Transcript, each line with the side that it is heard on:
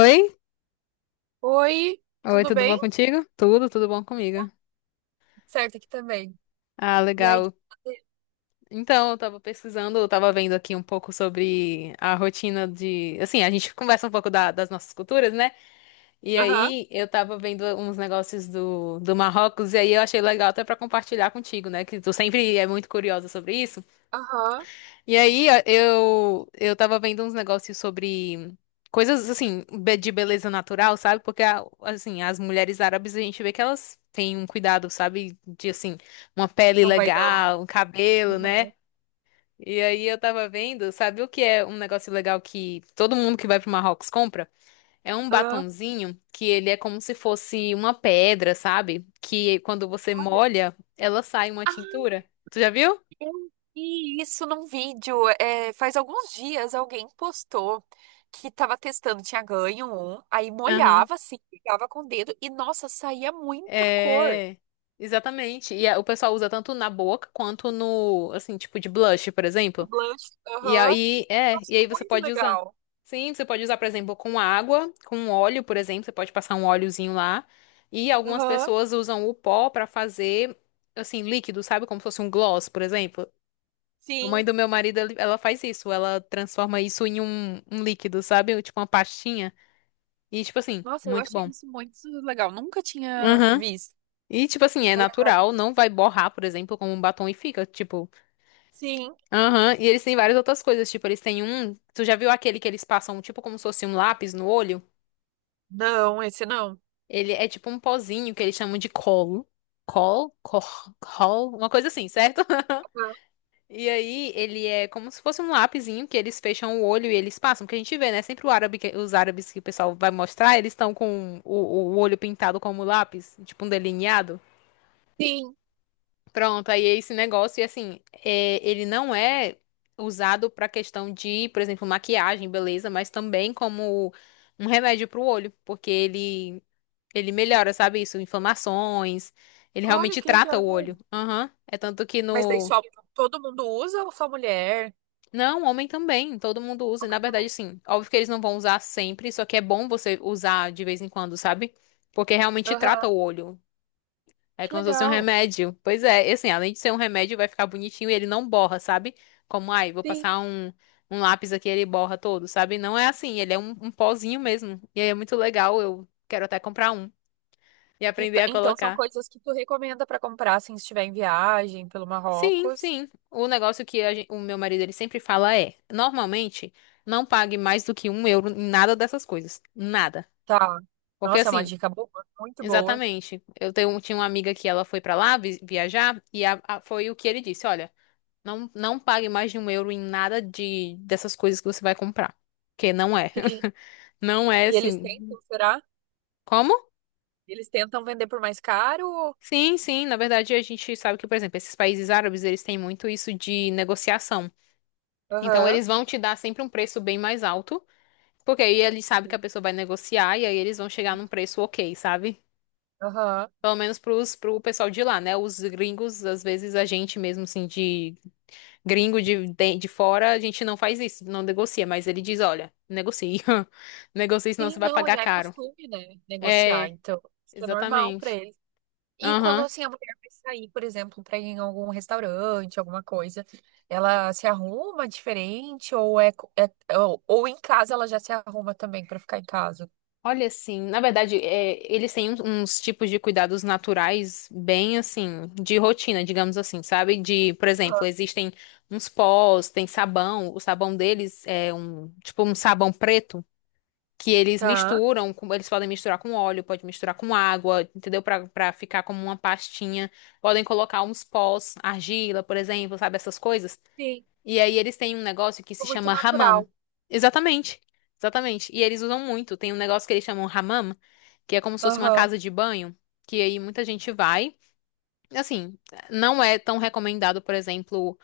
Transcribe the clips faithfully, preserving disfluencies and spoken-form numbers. left: Oi?
right: Oi,
left: Oi,
right: tudo
left: tudo
right: bem?
left: bom contigo? Tudo, tudo bom comigo.
right: Certo aqui também.
left: Ah,
right: E aí?
left: legal. Então, eu tava pesquisando, eu tava vendo aqui um pouco sobre a rotina de. Assim, a gente conversa um pouco da- das nossas culturas, né? E
right: Aham,
left: aí eu tava vendo uns negócios do, do Marrocos, e aí eu achei legal até pra compartilhar contigo, né? Que tu sempre é muito curiosa sobre isso.
right: aham.
left: E aí, ó, eu, eu tava vendo uns negócios sobre coisas, assim, be- de beleza natural, sabe? Porque, a- assim, as mulheres árabes, a gente vê que elas têm um cuidado, sabe? De, assim, uma pele
right: Não vai não.
left: legal, um cabelo, né?
right: Aham.
left: E aí eu tava vendo, sabe o que é um negócio legal que todo mundo que vai pro Marrocos compra? É um
right: Ah,
left: batonzinho que ele é como se fosse uma pedra, sabe? Que quando você
right: olha.
left: molha, ela sai uma
right: Ah,
left: tintura. Tu já viu?
right: eu vi isso num vídeo. É, faz alguns dias alguém postou que tava testando, tinha ganho um, aí
left: Aham.
right: molhava assim, pegava com o dedo e, nossa, saía muita cor.
left: É, exatamente. E a- o pessoal usa tanto na boca quanto no, assim, tipo de blush, por
right: O
left: exemplo.
right: Blush,
left: E
right: aham.
left: aí,
right: Eu
left: é, e
right: achei
left: aí você
right: muito
left: pode usar.
right: legal.
left: Sim, você pode usar, por exemplo, com água, com óleo, por exemplo, você pode passar um óleozinho lá. E algumas
right: Aham,
left: pessoas usam o pó pra fazer, assim, líquido, sabe? Como se fosse um gloss, por exemplo. A mãe
right: sim.
left: do meu marido, ele- ela faz isso, ela transforma isso em um, um líquido, sabe? Tipo uma pastinha. E, tipo assim,
right: Nossa, eu
left: muito
right: achei
left: bom.
right: isso muito legal. Nunca tinha visto.
left: E, tipo assim, é
right: Aí agora,
left: natural, não vai borrar, por exemplo, como um batom e fica, tipo,
right: sim.
left: aham. E eles têm várias outras coisas, tipo, eles têm um. Tu já viu aquele que eles passam, tipo, como se fosse um lápis no olho?
right: Não, esse não.
left: Ele é tipo um pozinho que eles chamam de colo. Col? Cor? Col? Uma coisa assim, certo?
right: Ah,
left: E aí, ele é como se fosse um lapisinho que eles fecham o olho e eles passam. Porque a gente vê, né? Sempre o árabe, que- os árabes que o pessoal vai mostrar, eles estão com o, o olho pintado como lápis, tipo um delineado.
right: sim.
left: Pronto, aí é esse negócio, e assim, é, ele não é usado pra questão de, por exemplo, maquiagem, beleza, mas também como um remédio pro olho, porque ele, ele melhora, sabe isso? Inflamações, ele
right: Olha
left: realmente
right: que
left: trata o
right: legal.
left: olho. Aham, é tanto que
right: Mas daí
left: no.
right: só todo mundo usa ou só mulher?
left: Não, homem também, todo mundo usa, e na
right: Homem
left: verdade,
right: também.
left: sim, óbvio que eles não vão usar sempre, só que é bom você usar de vez em quando, sabe? Porque realmente trata
right: Aham.
left: o olho. É
right: Que
left: como se fosse um
right: legal.
left: remédio. Pois é, e assim, além de ser um remédio, vai ficar bonitinho e ele não borra, sabe? Como, ai, vou
right: Sim.
left: passar um, um, lápis aqui e ele borra todo, sabe? Não é assim, ele é um, um pozinho mesmo. E aí é muito legal, eu quero até comprar um e
right: E t-
left: aprender a
right: então são
left: colocar.
right: coisas que tu recomenda pra comprar assim, se estiver em viagem pelo
left: Sim,
right: Marrocos.
left: sim. O negócio que a gen- o meu marido ele sempre fala é, normalmente, não pague mais do que um euro em nada dessas coisas. Nada.
right: Tá.
left: Porque
right: Nossa, é uma
left: assim,
right: dica boa, muito boa.
left: exatamente. Eu tenho, tinha uma amiga que ela foi pra lá vi- viajar e a- a- foi o que ele disse, olha. Não, não pague mais de um euro em nada de dessas coisas que você vai comprar. Porque não é.
right: Sim.
left: Não é
right: E eles
left: assim.
right: tentam, será?
left: Como?
right: Eles tentam vender por mais caro?
left: Sim, sim. Na verdade, a gente sabe que, por exemplo, esses países árabes, eles têm muito isso de negociação. Então,
right: Aham.
left: eles vão te dar sempre um preço bem mais alto, porque aí eles sabem que a pessoa vai negociar e aí eles vão chegar
right: Sim.
left: num preço ok, sabe?
right: Aham.
left: Pelo menos pros, pro pessoal de lá, né? Os gringos, às vezes, a gente mesmo, assim, de gringo de, de, de fora, a gente não faz isso, não negocia, mas ele diz, olha, negocie. Negocie, senão você
right: Sim,
left: vai
right: não,
left: pagar
right: já é
left: caro.
right: costume, né? Negociar,
left: É,
right: então. Isso é normal pra
left: exatamente.
right: eles. E quando
left: Aham.
right: assim a mulher vai sair, por exemplo, para ir em algum restaurante, alguma coisa, ela se arruma diferente ou é, co- é- ou, ou em casa ela já se arruma também para ficar em casa?
left: Olha, assim, na verdade, é, eles têm uns, uns tipos de cuidados naturais bem, assim, de rotina, digamos assim, sabe? De, por exemplo,
right: Aham.
left: existem uns pós, tem sabão, o sabão deles é um, tipo, um sabão preto que eles
right: Tá.
left: misturam, com- eles podem misturar com óleo, pode misturar com água, entendeu? Pra, pra ficar como uma pastinha. Podem colocar uns pós, argila, por exemplo, sabe? Essas coisas.
right: Sim,
left: E aí eles têm um negócio que se
right: ficou muito
left: chama hammam.
right: natural.
left: Exatamente. Exatamente. E eles usam muito. Tem um negócio que eles chamam hammam, que é como se fosse uma
right: Aham.
left: casa de banho, que aí muita gente vai. Assim, não é tão recomendado, por exemplo.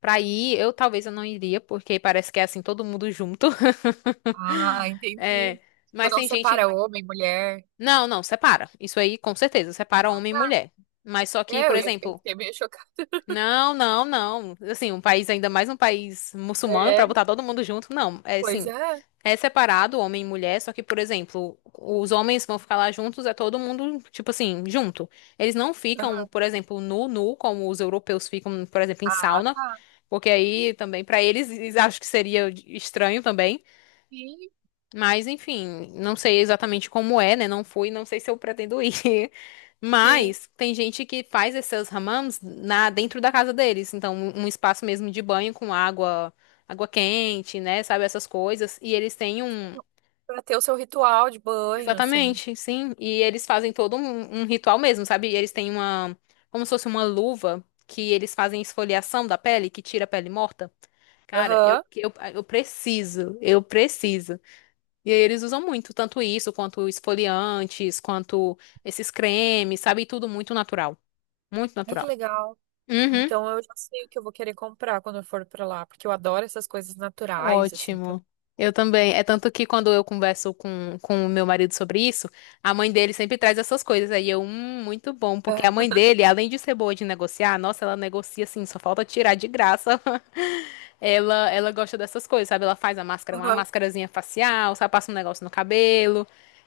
left: Pra ir, eu talvez eu não iria, porque parece que é assim, todo mundo junto.
right: Ah, entendi.
left: É,
right: Tipo,
left: mas
right: não
left: tem
right: separa
left: gente.
right: homem, mulher.
left: Não, não, separa. Isso aí, com certeza, separa
right: Ah,
left: homem e
right: tá.
left: mulher. Mas só que,
right: É,
left: por
right: eu, ia- eu
left: exemplo,
right: fiquei meio chocada.
left: não, não, não. Assim, um país, ainda mais um país muçulmano,
right: É.
left: pra botar todo mundo junto, não. É
right: Pois
left: assim,
right: é.
left: é separado, homem e mulher, só que, por exemplo, os homens vão ficar lá juntos, é todo mundo, tipo assim, junto. Eles não ficam,
right: Aham.
left: por exemplo, nu, nu, como os europeus ficam, por exemplo, em
right: Ah,
left: sauna,
right: tá.
left: porque aí também, pra eles, eles acham que seria estranho também.
right: Sim,
left: Mas, enfim, não sei exatamente como é, né? Não fui, não sei se eu pretendo ir.
right: sim.
left: Mas tem gente que faz esses hammams na dentro da casa deles, então um um espaço mesmo de banho com água, água quente, né? Sabe essas coisas? E eles têm um
right: Pra ter o seu ritual de banho, assim.
left: exatamente, sim. E eles fazem todo um, um ritual mesmo, sabe? E eles têm uma, como se fosse uma luva que eles fazem esfoliação da pele, que tira a pele morta. Cara, eu,
right: Aham.
left: eu, eu preciso, eu preciso. E aí eles usam muito, tanto isso, quanto esfoliantes, quanto esses cremes, sabe? Tudo muito natural. Muito
right: Ai, que
left: natural.
right: legal.
left: Uhum.
right: Então eu já sei o que eu vou querer comprar quando eu for pra lá, porque eu adoro essas coisas naturais, assim. Então,
left: Ótimo. Eu também. É tanto que quando eu converso com, com o meu marido sobre isso, a mãe dele sempre traz essas coisas. Aí eu, hum, muito bom, porque
right: ah,
left: a mãe dele, além de ser boa de negociar, nossa, ela negocia assim, só falta tirar de graça. Ela, ela gosta dessas coisas, sabe? Ela faz a máscara, uma
right: aham.
left: máscarazinha facial, sabe? Passa um negócio no cabelo.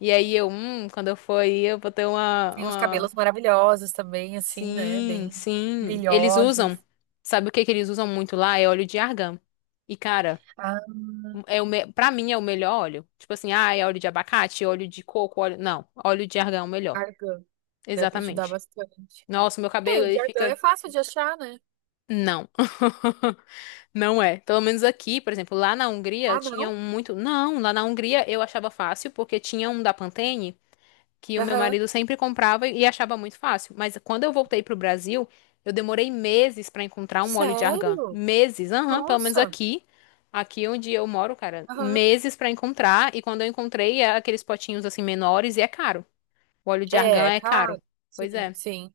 left: E aí eu, hum, quando eu for aí, eu vou ter uma,
right: Tem os
left: uma...
right: cabelos maravilhosos também, assim, né?
left: Sim,
right: Bem
left: sim. Eles usam,
right: brilhosos.
left: sabe o que que eles usam muito lá? É óleo de argan. E, cara.
right: Ah,
left: É o me... Pra mim é o melhor óleo. Tipo assim, ah, é óleo de abacate, óleo de coco, óleo. Não, óleo de argão é o melhor.
right: argan deve ajudar
left: Exatamente.
right: bastante.
left: Nossa, meu
right: É,
left: cabelo
right: o
left: ele
right: de argan é
left: fica.
right: fácil de achar, né?
left: Não. Não é. Pelo menos aqui, por exemplo, lá na Hungria
right: Ah,
left: tinha
right: não?
left: um muito. Não, lá na Hungria eu achava fácil, porque tinha um da Pantene. Que o meu
right: Aham.
left: marido sempre comprava e achava muito fácil. Mas quando eu voltei pro Brasil, eu demorei meses para encontrar um óleo de argan.
right: Sério?
left: Meses, aham, pelo menos
right: Nossa.
left: aqui, aqui, onde eu moro, cara,
right: Aham.
left: meses para encontrar. E quando eu encontrei, é aqueles potinhos assim menores e é caro. O óleo de argan
right: É,
left: é caro.
right: cara.
left: Pois
right: Sim,
left: é.
right: sim.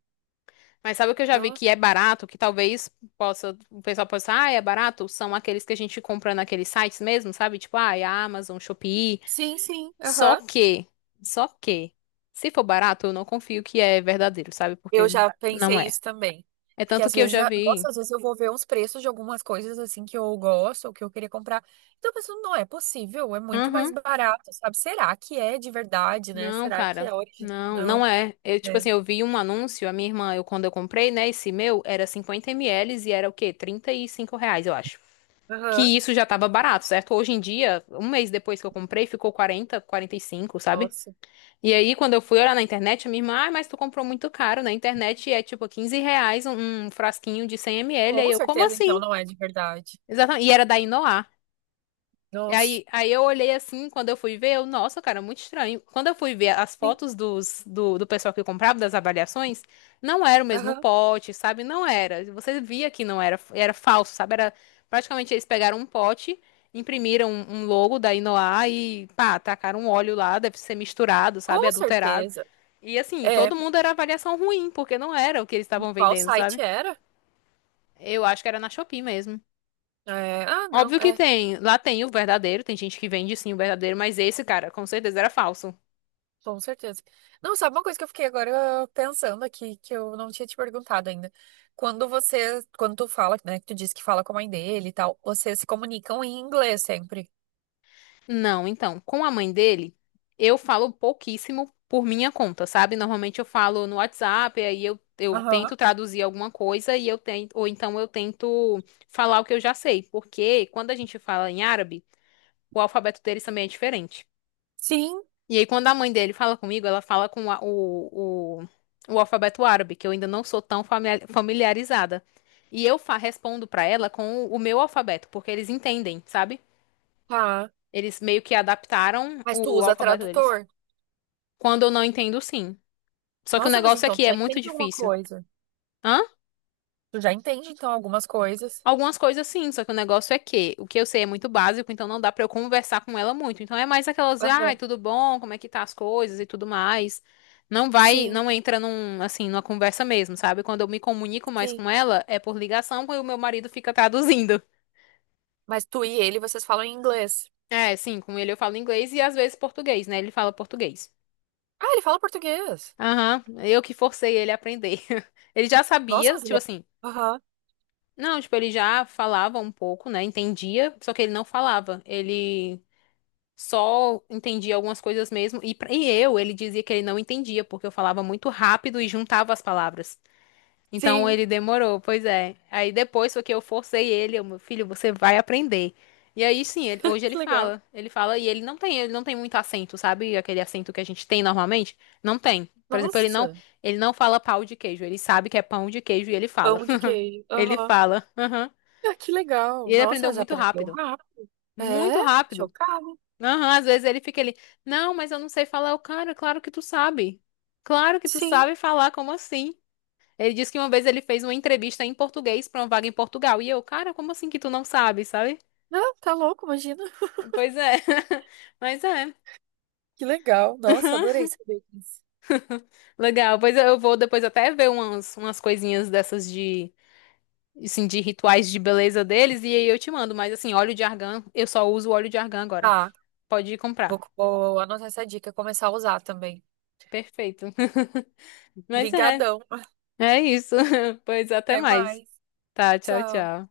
left: Mas sabe o que eu já vi
right: No-
left: que é barato, que talvez possa, o pessoal possa, ah, é barato? São aqueles que a gente compra naqueles sites mesmo, sabe? Tipo, ah, é Amazon, Shopee.
right: Sim, sim.
left: Só
right: Aham.
left: que, só que, se for barato, eu não confio que é verdadeiro, sabe?
right: Eu
left: Porque
right: já
left: não
right: pensei
left: é.
right: isso também.
left: É
right: Porque
left: tanto
right: às
left: que eu
right: vezes,
left: já
right: a- nossa,
left: vi.
right: às vezes eu vou ver uns preços de algumas coisas assim que eu gosto ou que eu queria comprar. Então eu penso, não é possível, é muito mais
left: Uhum.
right: barato, sabe? Será que é de verdade, né?
left: Não,
right: Será que
left: cara.
right: é original?
left: Não, não
right: Não.
left: é. Eu, tipo
right: É.
left: assim, eu vi um anúncio, a minha irmã, eu quando eu comprei, né, esse meu, era cinquenta ml e era o quê? Trinta e cinco reais, eu acho.
right: Aham.
left: Que isso já tava barato, certo? Hoje em dia, um mês depois que eu comprei, ficou quarenta quarenta e cinco sabe?
right: Nossa.
left: E aí, quando eu fui olhar na internet, a minha irmã, ah, mas tu comprou muito caro na internet e é tipo quinze reais um, um, frasquinho de cem ml. Aí
right: Com
left: eu, como
right: certeza, então,
left: assim?
right: não é de verdade.
left: Exatamente. E era da Inoar. E
right: Nossa.
left: aí, aí eu olhei assim, quando eu fui ver, eu, nossa, cara, muito estranho. Quando eu fui ver as
right: Sim.
left: fotos dos, do, do pessoal que comprava, das avaliações, não era o mesmo
right: Aham.
left: pote, sabe? Não era. Você via que não era, era falso, sabe? Era, praticamente eles pegaram um pote, imprimiram um, um logo da Inoar e, pá, tacaram um óleo lá, deve ser misturado, sabe?
right: Com
left: Adulterado.
right: certeza.
left: E assim,
right: É.
left: todo mundo era avaliação ruim, porque não era o que eles estavam
right: Qual
left: vendendo,
right: site
left: sabe?
right: era?
left: Eu acho que era na Shopee mesmo.
right: É, ah, não.
left: Óbvio que
right: É
left: tem, lá tem o verdadeiro, tem gente que vende sim o verdadeiro, mas esse cara, com certeza era falso.
right: com certeza. Não, sabe uma coisa que eu fiquei agora pensando aqui, que eu não tinha te perguntado ainda. Quando você, quando tu fala, né, que tu disse que fala com a mãe dele e tal, vocês se comunicam em inglês sempre.
left: Não, então, com a mãe dele, eu falo pouquíssimo por minha conta, sabe? Normalmente eu falo no WhatsApp, aí eu, eu
right: Aham.
left: tento traduzir alguma coisa e eu tento, ou então eu tento falar o que eu já sei, porque quando a gente fala em árabe, o alfabeto deles também é diferente.
right: Sim.
left: E aí, quando a mãe dele fala comigo, ela fala com a- o, o, o, alfabeto árabe, que eu ainda não sou tão famia- familiarizada. E eu fa- respondo pra ela com o, o meu alfabeto, porque eles entendem, sabe?
right: Tá.
left: Eles meio que adaptaram
right: Mas tu
left: o
right: usa
left: alfabeto deles.
right: tradutor.
left: Quando eu não entendo, sim. Só que o
right: Nossa, mas
left: negócio
right: então
left: aqui
right: tu
left: é
right: já
left: muito
right: entende alguma
left: difícil.
right: coisa.
left: Hã?
right: Tu já entende, então, algumas coisas.
left: Algumas coisas sim, só que o negócio é que o que eu sei é muito básico, então não dá pra eu conversar com ela muito. Então é mais aquelas, ai,
right: Aham.
left: tudo bom, como é que tá as coisas e tudo mais. Não vai,
right: Sim,
left: não entra num, assim, numa conversa mesmo, sabe? Quando eu me comunico mais
right: sim.
left: com ela, é por ligação, quando o meu marido fica traduzindo.
right: Mas tu e ele, vocês falam em inglês.
left: É, sim, com ele eu falo inglês e às vezes português, né? Ele fala português.
right: Ah, ele fala português.
left: Aham, eu que forcei ele a aprender. Ele já
right: Nossa,
left: sabia,
right: mas
left: tipo
right: ele é...
left: assim,
right: Aham.
left: não, tipo, ele já falava um pouco, né? Entendia, só que ele não falava. Ele só entendia algumas coisas mesmo. E, pra- e eu, ele dizia que ele não entendia, porque eu falava muito rápido e juntava as palavras. Então
right: Sim.
left: ele demorou, pois é. Aí depois foi que eu forcei ele, eu, meu filho, você vai aprender. E aí sim, ele- hoje ele
right: Que legal.
left: fala. Ele fala e ele não tem, ele não tem muito acento, sabe? Aquele acento que a gente tem normalmente. Não tem. Por exemplo, ele não,
right: Nossa.
left: ele não fala pau de queijo. Ele sabe que é pão de queijo e ele fala.
right: Pão de queijo.
left: Ele
right: Aham.
left: fala. Aham.
right: Ah, que
left: E
right: legal.
left: ele
right: Nossa,
left: aprendeu
right: mas
left: muito
right: aprendeu
left: rápido.
right: rápido. É,
left: Muito rápido.
right: chocada.
left: Aham, às vezes ele fica ali, não, mas eu não sei falar. O cara, claro que tu sabe. Claro que tu
right: Sim.
left: sabe falar, como assim? Ele disse que uma vez ele fez uma entrevista em português pra uma vaga em Portugal. E eu, cara, como assim que tu não sabe, sabe?
right: Não, tá louco, imagina.
left: Pois é. Mas é.
right: Que legal. Nossa, adorei saber disso.
left: Legal. Pois eu vou depois até ver umas, umas, coisinhas dessas de, assim, de rituais de beleza deles. E aí eu te mando. Mas assim, óleo de argan, eu só uso óleo de argan agora.
right: Tá,
left: Pode ir
right: vou,
left: comprar.
right: vou anotar essa dica e começar a usar também.
left: Perfeito. Mas é.
right: Brigadão.
left: É isso. Pois até
right: Até
left: mais.
right: mais.
left: Tá, tchau,
right: Tchau.
left: tchau.